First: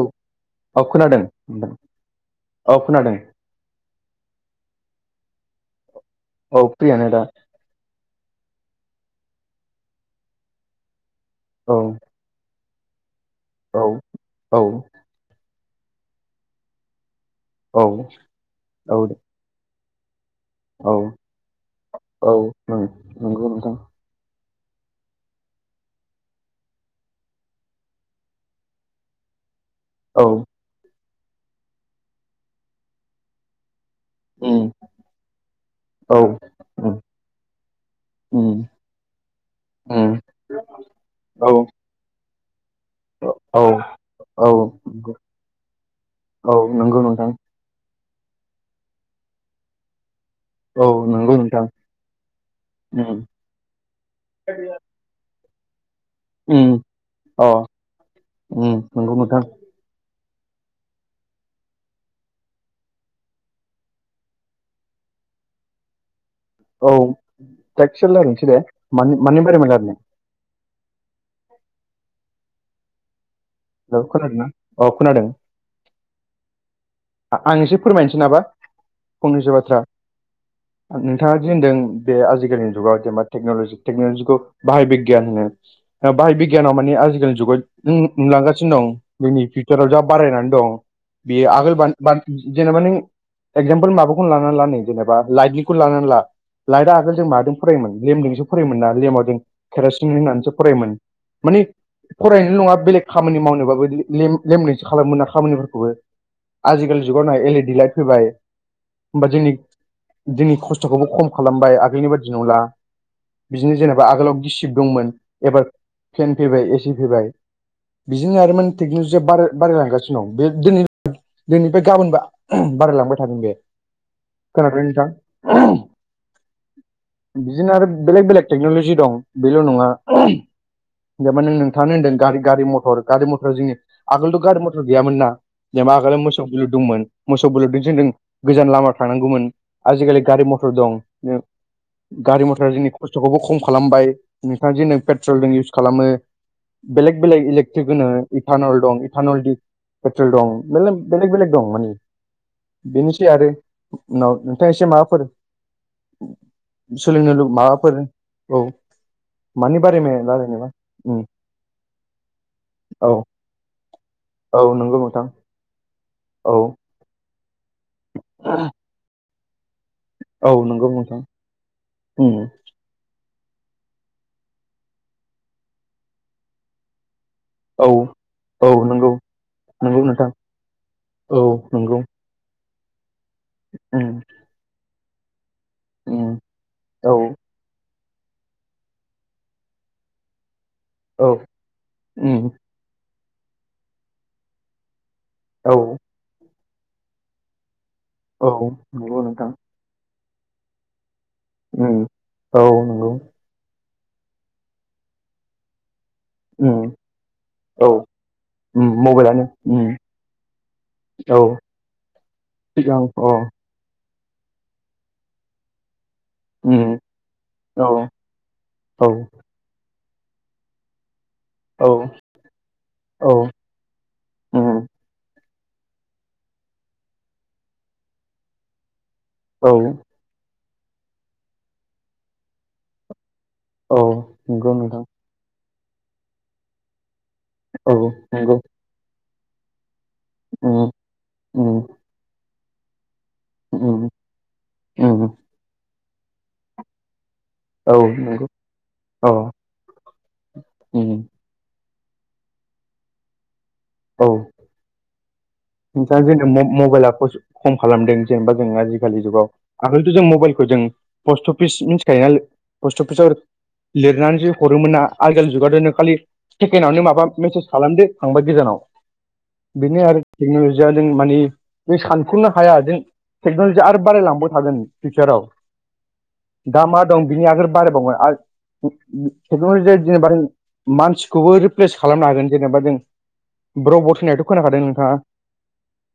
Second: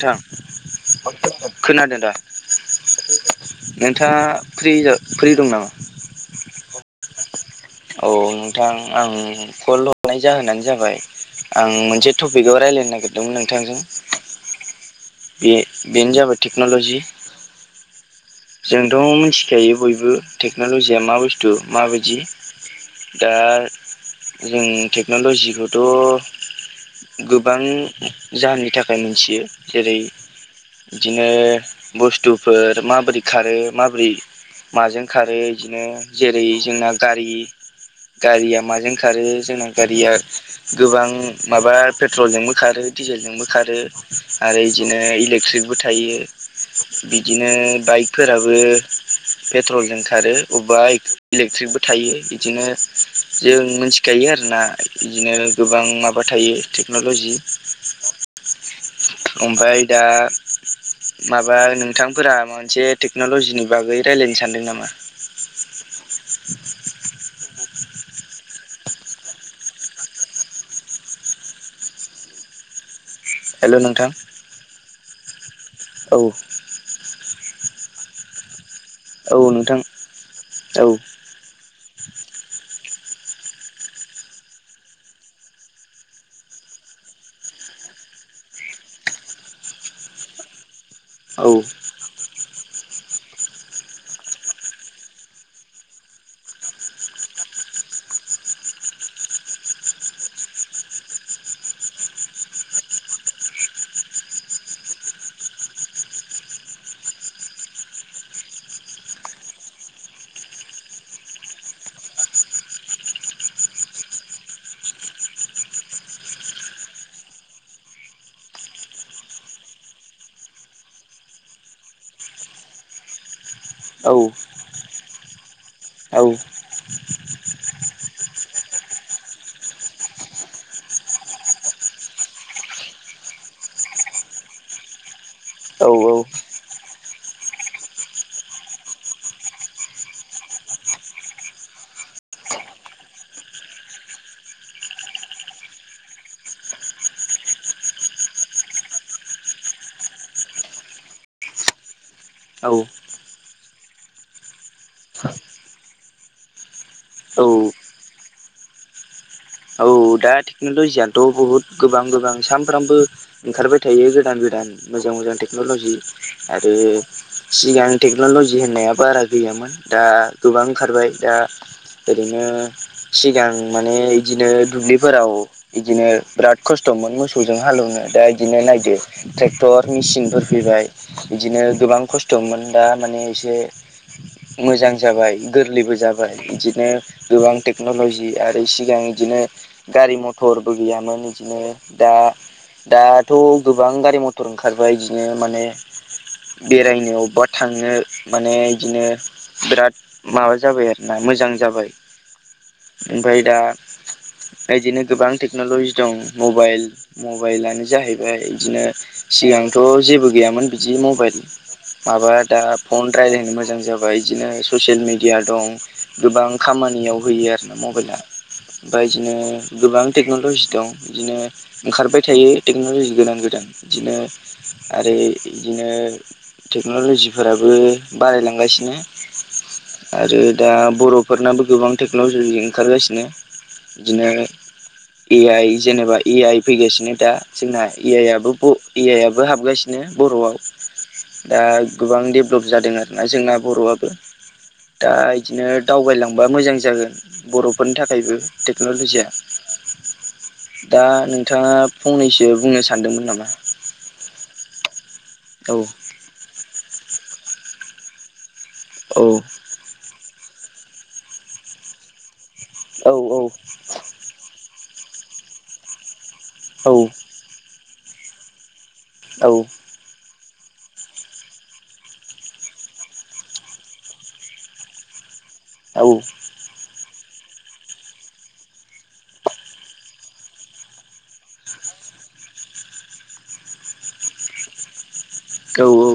औ औ खोनादों नोंथां खोनादों दा औ खोनादों नोंथाङा फ्रि जा फ्रि दं नामा औ फ्रियानो दा औ नोंथां आं कल हरनाय जाहोनानो जाबाय आं औ मोनसे टपिकाव रायलायनो नागिरदोंमोन नोंथां। औ औ बे बेनो जाबाय टेक्न'ल'जि औ जोंथ' औ मिथि खायो बयबो औ टेक्न'ल'जिया मा बुस्थु माबायदि औ ओं दा नंगौ नोंथां जों टेक्न'लजिखौथ' गोबां जाहोननि थाखाय मोनथियो। जेरै औ बिदिनो बुस्थुफोर माबोरै खारो माब्रै उम माजों खारो इदिनो औ जेरै जोंना उम गारि उम गारिया माजों खारो जोंना गारिया उम गोबां औ माबा पेट्र'लजोंबो खारो डिजेलजोंबो औ खारो औ आरो बिदिनो नंगौ इलेक्ट्रिकबो थायो औ नंगौ नोंथां बिदिनो बाइकफोराबो पेट्रलजों खारो बबेबा औ नंगौ नोंथां इलेक्ट्रिकबो थायो बिदिनो उम जों मिथिखायो आरोना। बिदिनो गोबां माबा थायो उम टेक्न'ल'जि। अ उम नंगौ नोंथां ओमफाय दा माबा नोंथांफोरा माबा मोनसे टेक्न'लजिनि बागै रायज्लायनो सानदों नामा? औ एसे रायलायनोसै दे मानि मानि बागै रायलायनो? हेल' खोनादोंना? औ खोनादों। औ आं एसे फोरमायनोसै नाबा औ फंनैसो नोंथां बाथ्रा। औ नोंथाङा दिदि होनदों बे आजिखालिनि जुगाव जेनेबा टेक्न'लजि टेक्न'लजिखौ बाहाय बिगियान होनो। बाहाय बिगियानाव माने आजिखालिनि जुगाव जों नुलांगासिनो दं जोंनि फिउचाराव जा बारायनानै दं औ बेयो आगोल जेनेबा नों एगजामपोल माबाखौनो लानानै ला नै जेनेबा लाइटनिखौ लानानै ला। लाइदा आगोल जों माजों फरायोमोन लेमजोंसो फरायोमोन ना लेमाव जों केरासिन होननानैसो फरायोमोन। मानि फरायनाय नङा बेलेग खामानि मावनोबाबो लेनायसो खालामोना खामानिफोरखौबो। आजिखालि जुगावनो एलइडि लाइट फैबाय। होमबा जोंनि जोंनि खस्थ'खौबो खम खालामबाय आगैनि बादि नंला। बिदिनो जेनेबा आगोलाव गिसिब दंमोन एबार फेन फैबाय एसि फैबाय। बिदिनो आरोमाने टेक्न'लजिया बाराय बारायलांगासिनो दं बे दिनै दिनैनिफ्राय गाबोन बारायलांबाय थागोन बे। औ खोनादोंना नोंथां। औ बिदिनो आरो बेलेग बेलेग टेकन'लजि दं बेल' नङा। जाबा नों नोंथाङानो होनदों गारि मथर गारि मथर जोंनि आगोलथ' गारि मथर गैयामोन ना। जेनेबा औ आगोलाव मोसौ बेलुर दंमोन मोसौ बिलुरजोंसो जों गोजान लामा थांनांगौमोन। आजिखालि गारि मथर दं। गारि मथर जोंनि खस्थ'खौबो खम खालामबाय नोंथाङा जे नों पेट्रलजों इउस खालामो। बेलेग बेलेग इलेकट्रिक होनो इटानल दं इटानल दि पेट्रल दं मेनला बेलेग बेलेग दं मानि। औ बेनोसै आरो उनाव नोंथां एसे माबाफोर सोलोंनो औ माबाफोर औ मानि औ बारै मे दा रायलायनोबा टेक्न'ल'जियाथ' उम बहुत गोबां गोबां साम सामफ्रामबो औ ओंखारबाय थायो गोदान औ गोदान नंगौ मोजां नोंथां मोजां टेक्न'लजि औ आरो सिगां टेक्न'लजि होननाया बारा गैयामोन। दा औ गोबां नंगौ ओंखारबाय नोंथां दा उम ओरैनो सिगां माने बिदिनो दुब्लिफोराव बिदिनो बिराद खस्थ'मोन मोसौजों औ हालेवनो दा इदिनो औ नायदो नंगौ ट्रेक्टर नंगौ नोंथां मेसिनफोर फैबाय। औ बिदिनो नंगौ गोबां खस्थ'मोन, दा माने एसे उम मोजां जाबाय गोरलैबो जाबाय उम बिदिनो औ गोबां टेक्न'ल'जि आरो सिगां इदिनो गारि मथरबो गैयामोन औ बिदिनो, दा उम दाथ' गोबां गारि म टर ओंखारबाय बिदिनो माने औ बेरायनो, अबेबा थांनो माने औ इदिनो नंगौ नोंथां बिराद माबा जाबाय आरोना मोजां जाबाय। उम औ नंगौ ओमफ्राय दा बिदिनो गोबां टेक्न'लजि दं मबाइल उम मबाइलानो औ जाहैबाय बिदिनो उम मबाइलानो सिगांथ' उम जेबो गैयामोन बिदि मबाइल। औ माबा दा सिगां फन अ रायलायनो मोजां जाबाय। माबा बिदिनो ससियेल मिडिया दं गोबां उम खामानियाव होयो आर ना औ मबाइला। ओमफ्राय औ बिदिनो गोबां टेक्न'लजि दं बिदिनो औ ओंखारबाय थायो टेक्न'लजि औ गोदान गोदान। बिदिनो उम आरो इदिनो टेक्न'लजिफोराबो बारायलांगासिनो औ आरो दा बर'फोरनाबो गोबां टेक्न'लजिजों ओंखारगासिनो। औ बिदिनो नंगौ नोंथां ए आइ जेनेबा ए आइ फैगासिनो दा। जोंना औ ए आइ आबो नंगौ ए आइ आबो हाबगासिनो बर'आव। उम दा उम गोबां डेभलप जादों आरोना जोंना बर'आबो। उम दा उम इदिनो दावबायलांबा मोजां जागोन बर'फोरनि औ थाखायबो नंगौ टेक्न'ल'जिया। अ दा उम नोंथाङा फंनैसो बुंनो सानदोंमोन नामा? औ औ दा जेरै म-मबाइला खस खम खालामदों जेनेबा जों आजिखालि औ जुगाव। आगोलथ' जों मबाइलखौ जों पस्ट अफिस मिथिखायोना पस्ट औ अफिसाव लिरनानैसो हरोमोन ना आजिखालि जुगाथ' नों खालि औ सेकेण्डआवनो माबा मेसेज खालामदो थांबाय गोजानाव। औ बेनो आरो टेक्न'लजिया जों माने बे सानख'नोनो हाया जों टेक्न'लजिआ आरो बारायलांबाय थागोन फिउचाराव। औ। दा मा दं बिनि आगोल बारायबावोन आ टेक्न'लजिया जेनेबा मानसिखौबो रिप्लेस खालामनो हागोन जेनेबा जों रबट होननायथ' खोनाखादों नोंथाङा? औ औ।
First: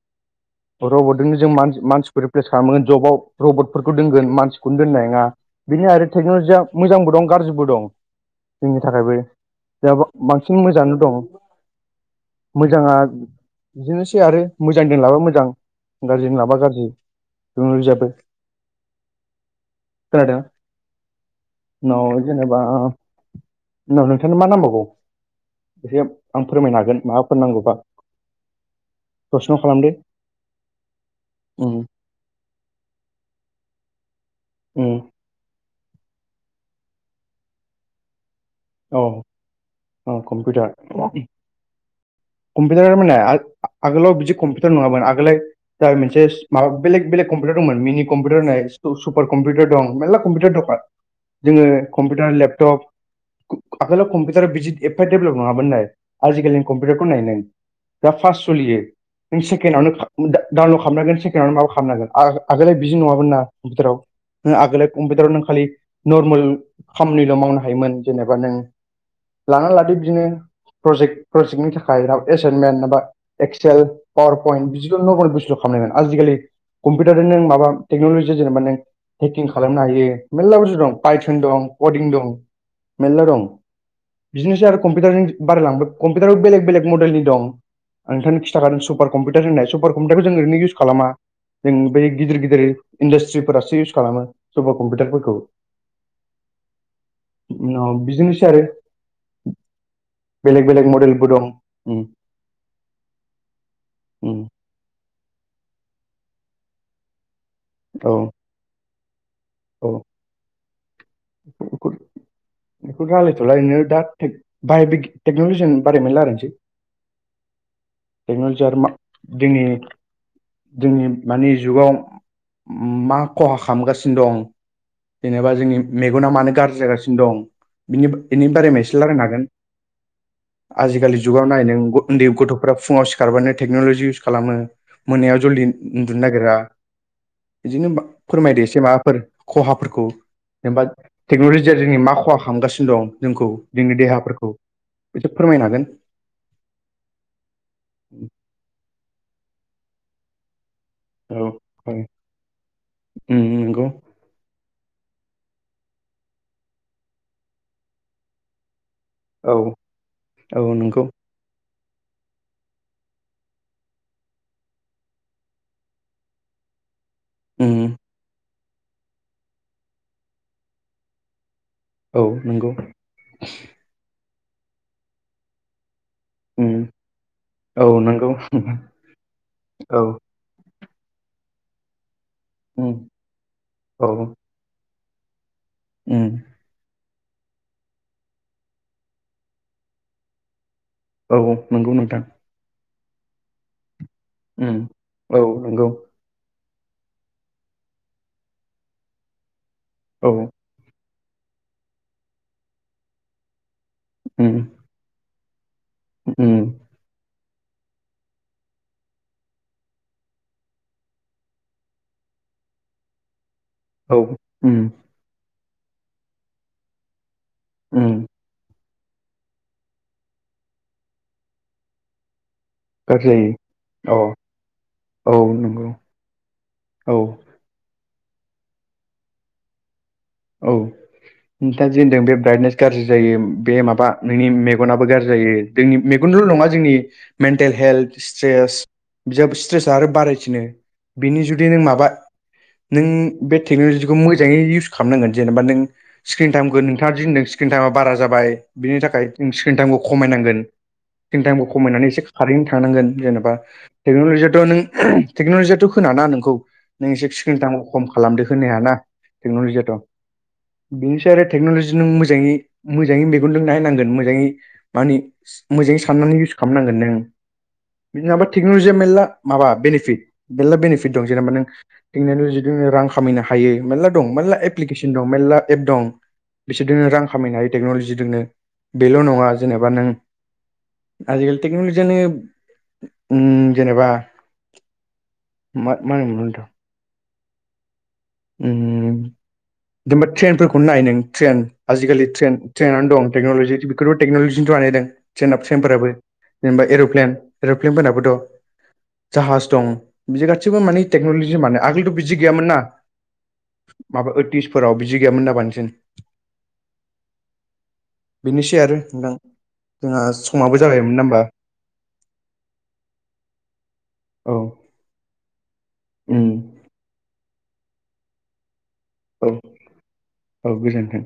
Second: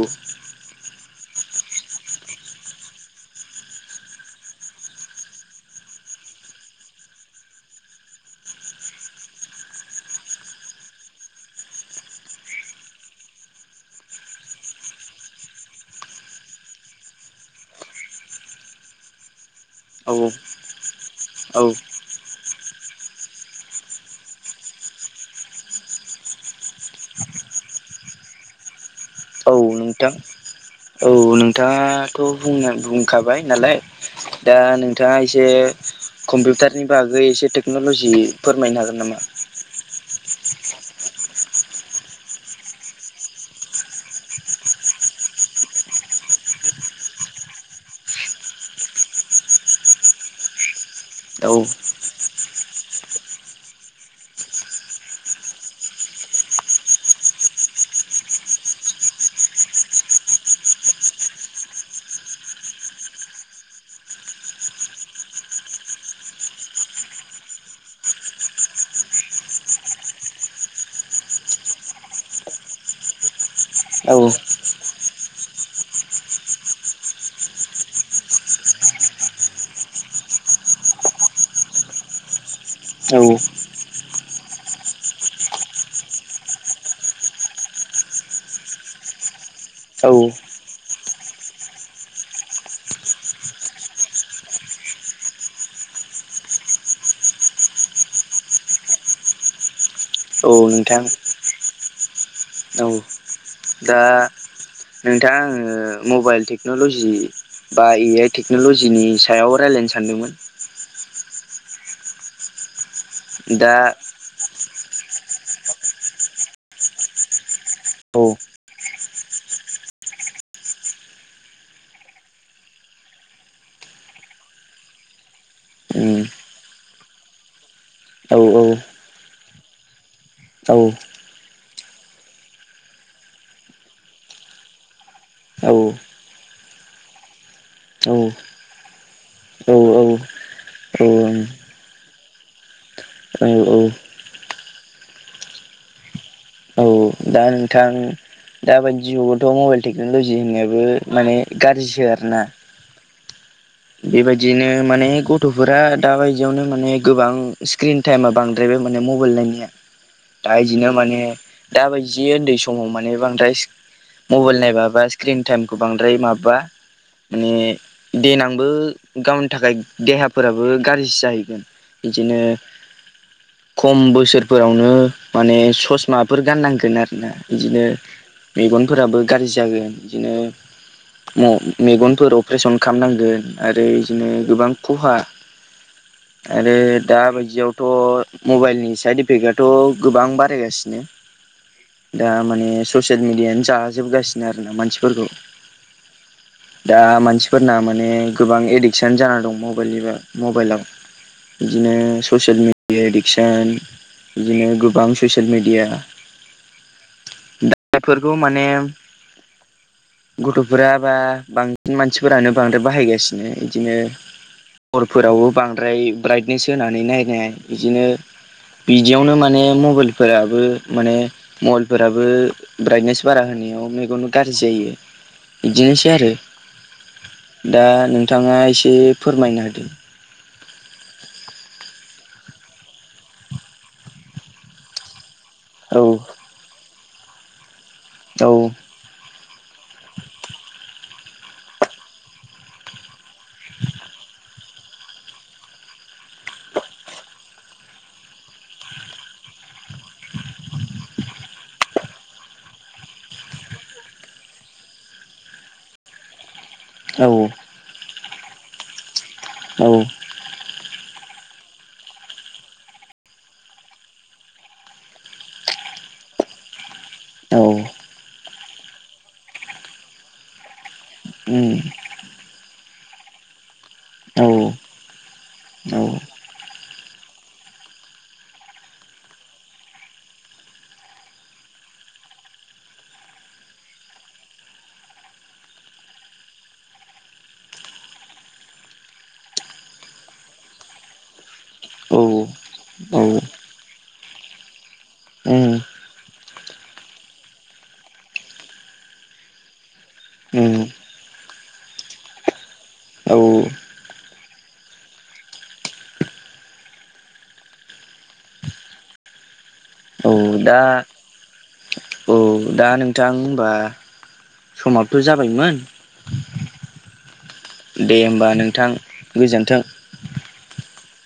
रबटजोंनो जों मान-मानसिखौ रिप्लेस खालामगोन जबाव रबटफोरखौ दोनगोन मानसिखौनो दोननाय नङा। बेदिनो आरो टेक्न'लजिया मोजांबो दं, गारजिबो दं जोंनि थाखायबो, दा बा बांसिन मोजाङानो दङ। मोजाङा बिदिनोसै आरो मोजांजों लाबा मोजां गाज्रिजों लाबा गाज्रि टेक्नोलजीआबो। औ खोनादों? औ उनाव जेनेबा उनाव नोंथांनो मा नांबावगौ एसे आं फोरमायनो हागोन। माबाफोर नांगौबा! औ प्रसन' खालामदो नोंथां, औ उम नोंथाङाथ' बुंना बुंखाबाय नालाय दा उम नोंथाङा एसे कम्पिउटारनि बागै एसे टेक्न'लजि फोरमायनो हागोन औ नामा औ कम्पिउटार। कम्पिउटार माने आ-आगोलाव बिदि कम्पिउटार नङामोन, आगोलो जाबाय मोनसे माबा बेलेग बेलेग कम्पिउटार दंमोन मिनि कम्पिउटार होननाय सुपार कम्पिउटार दं मेरला कम्पिउटार दं। औ जोङो कम्पिउटार लेपटप आगोलाव कम्पिउटारा बिदि एफा देभलप नङामोननो, आजिखालिनि कम्पिउटारखौ नाय नों दा फार्स्ट सलियो। नों सेकेणडआवनो खा दा डाउनलड खालामनो हागोन सेकेण्डआवनो माबा खालामनोन आ आगोलहाय बिदि नङामोन ना कम्पिउटाराव। नों आगोलाय कम्पिउटाराव नों खालि नर्मेल खामानिल' मावनो हायोमोन जेनेबा नों लानानै लादो बिदिनो प्रजेक्ट प्रजेक्टनि थाखाय एसाइनमेन्ट माबा एक्सेल, औ पावार पइन्ट बिदि नगनि बुस्तु खालामनायमोन, आजिखालि कम्पिउटारजों नों माबा टेक्नल'जि जों माने हेकिं खालामनो हायो मेरला बुस्तु‌ दं पाइथन दं कदिं दं। औ मेरला दं बिदिनोसै आरो कम्पिउटारनि बारायलांबाय कम्पिउटारबो बेलेग बेलेग मडेलनि दं। आं नोंथांनो खिथाखादों सुपार कम्पिउटार होननाय सुपार औ कम्पिउटारखौ जों ओरैनो इउस खालामा जों बे गिदिर गिदिर इन्डासट्रिफोरासो इउस खालामो सुपार कम्पिउटारफोरखौ। उम बिदिनोसै आरो, औ बेलेग बेलेग नोंथां मडेलबो दं उम। औ। दा उम नोंथां आङो मबाइल टेक्नल'जि बा ए औ आइ टेक ल'जिनि सायाव रायज्लायनो सानदोंमोन [unintelligible] रायलायथ'लाय नो दा बायबिग टेक्न'लजिनि बागै लारायनोसै उम टेकनलजि आरो मा दिनै जोंनि मानि जुगाव मा खहा खालामगासिनो दं जेनेबा जोंनि मेगना मानो गाज्रि जागासिनो दं बेनि बा औ बेनि बारै म एसे रायलायनो हागोन। [inaudible] आजिखालि जुगाव नाय नों उन्दै गथ'फोरा फुंआव सिखारबानो टेक्न'लजि इउस खालामो। मोनायाव जलदि औ उन्दुनो नागिरा बिदिनो औ फोरमायदो एसे माबाफोर खहाफोरखौ जेनेबा औ टेक्न'लजिया जोंनि मा खहा खमगासिनो दं जोंखौ औ औ जोंनि देहाफोरखौ एसे फोरमायनो हागोन? औ दा नोंथां दााबायदि जुगावथ' मबाइल टेक्न'लजि होननायाबो माने औ औ गाज्रिसो आरोना उम नंगौ बेबायदिनो माने गथ'फोरा दा बायदियावनो माने गोबां स्क्रिन टाइमा बांद्रायबाय माने मबाइ मबेल औ नायनाया दा औ बिदिनो नंगौ माने दाबायदि उन्दै समाव माने बांद्राय मबाइल नायबाबा स्क्रिन टाइमखौ बांद्राय माबा माने उम देनांबो गावनि थाखाय देहाफोराबो गाज्रिसो जाहैगोन औ बिदिनो नंगौ खम बोसोरफोरावनो माने ससमाफोर उम गाननांगौ आरोना बिदिनो औ नंगौ मेगनफोराबो गाज्रि जागोन औ बिदिनो ओम मेगनफोर अपारेसन उम खालामनांगोन आरो बिदिनो गोबां खहा ओं आरो दा बायदियावथ' मबाइलनि साइड इफेक्टआथ' गोबां बारायगासिनो औ औ नंगौ नोंथां। दा माने ससियेल मिडियानो जाजोबगासिनो आरोना उम मानसिफोरखौ औ नंगौ दा मानसिफोरना माने गोबां एडिकसन जाना दं म बाइल एबा औ मबाइलाव बिदिनो ससियेल मिेडिया एडिक्सन उम बिदिनो गोबां ससियेल मिडिया उम दा बेफोरखौ माने गथ'फोरा बा बांसिन मानसिफोरानो बांद्राय बाहायगासिनो बिदिनो औ उम हरफोरावबो बांद्राय ब्राइटनेस होनानै नायनाय बिदिनो उम बिदियावनो माने मबाइलफोराबो माने मबाइलफोराबो ब्राइटनेस गाज्रि बारा होनायाव जायो औ मेगननो गाज्रि जायो औ नंगौ बिदिनोसै आरो औ दा नोंथांआ एसे फोरमायना हादों। औ नोंथांआ जे होनदों बे ब्राइटनेस गाज्रि जायो बे माबा नोंनि मे मेगनाबो गाज्रि जायो जोंनि मेगनल' नंङा जोंनि मेन्टेल हेल्थ औ स्ट्रेस बिजाब स्ट्रेसा आरो बारायसिनो बिनि जुदि नों माबा नों बे टेक्न'ल'जिखौ मोजाङै इउस खालामनांगोन जेनेबा नों स्क्रिन टाइमखौ नोंथांआ दि होनदों स्क्रिन टाइमा बारा जाबाय बिनि थाखाय जों स्क्रिन टाइमखौ खमायनांगोन। स्क्रिन टाइमखौ खमायनानै एसे खारैनो थांनांगोन जेनेबा टेक्न'लजियाथ' नों टेक्न'लजियाथ' होनाना नोंखौ। नों औ एसे स्क्रिन टाइम खम खालामदो होनो हायाना औ टेक्न'लजियाथ' बेनि सायाव आरो टेक्न'लजि नों मोजाङै मोजाङै मेगनजों नों नायनांगोन मोजाङै मानि मोजांङै साननानै इउस खालामनांगोन नों औ। माबा टेक्न'लजिया मेर्ला माबा बेनिफिट मेरला बेनिफिट दं जेनेबा नों दा टेक्न'लजि जोंनो रां खामायनो हायो मेर्ला दं औ मेर्ला एप्लिकेसन दं मेर्ला एप दं। बिसोरजोंनो रां खामायनो टेक्न'लजिजोंनो बेल' नंङा जेनेबा नों आजिखालि टेक्न'लजियानो ओम जेनेबा मा मा मोनोमोन [unintelligible] उम [inaudible] जेनबा ट्रेनफोरखौ नाय नों ट्रेन आजिलि ट्रेन ट्रेनानो दं टेक्नलजि बेखौथ' टेक्नलजिजों बानायदों जोंना ट्रेनफोराबो जेनेबा एर'प्लेन एर'प्लेनफोराबोथ' जाहाज दं बिदि गासिबो माने टेक्न'लजि मानो आगोलथ' बिदि गैयामोन ना माबा ओटिसफोराव बिदि गैयामोन ना बांसिन बेनोसै आरो नोंथां जोंहा समाबो जाबायमोन ना होमबा औ दा नोंथां होनबा औ समाबोथ' जाबायमोन उम दे होमबा नोंथां। औ गोजोन्थों औ गोजोन्थों‌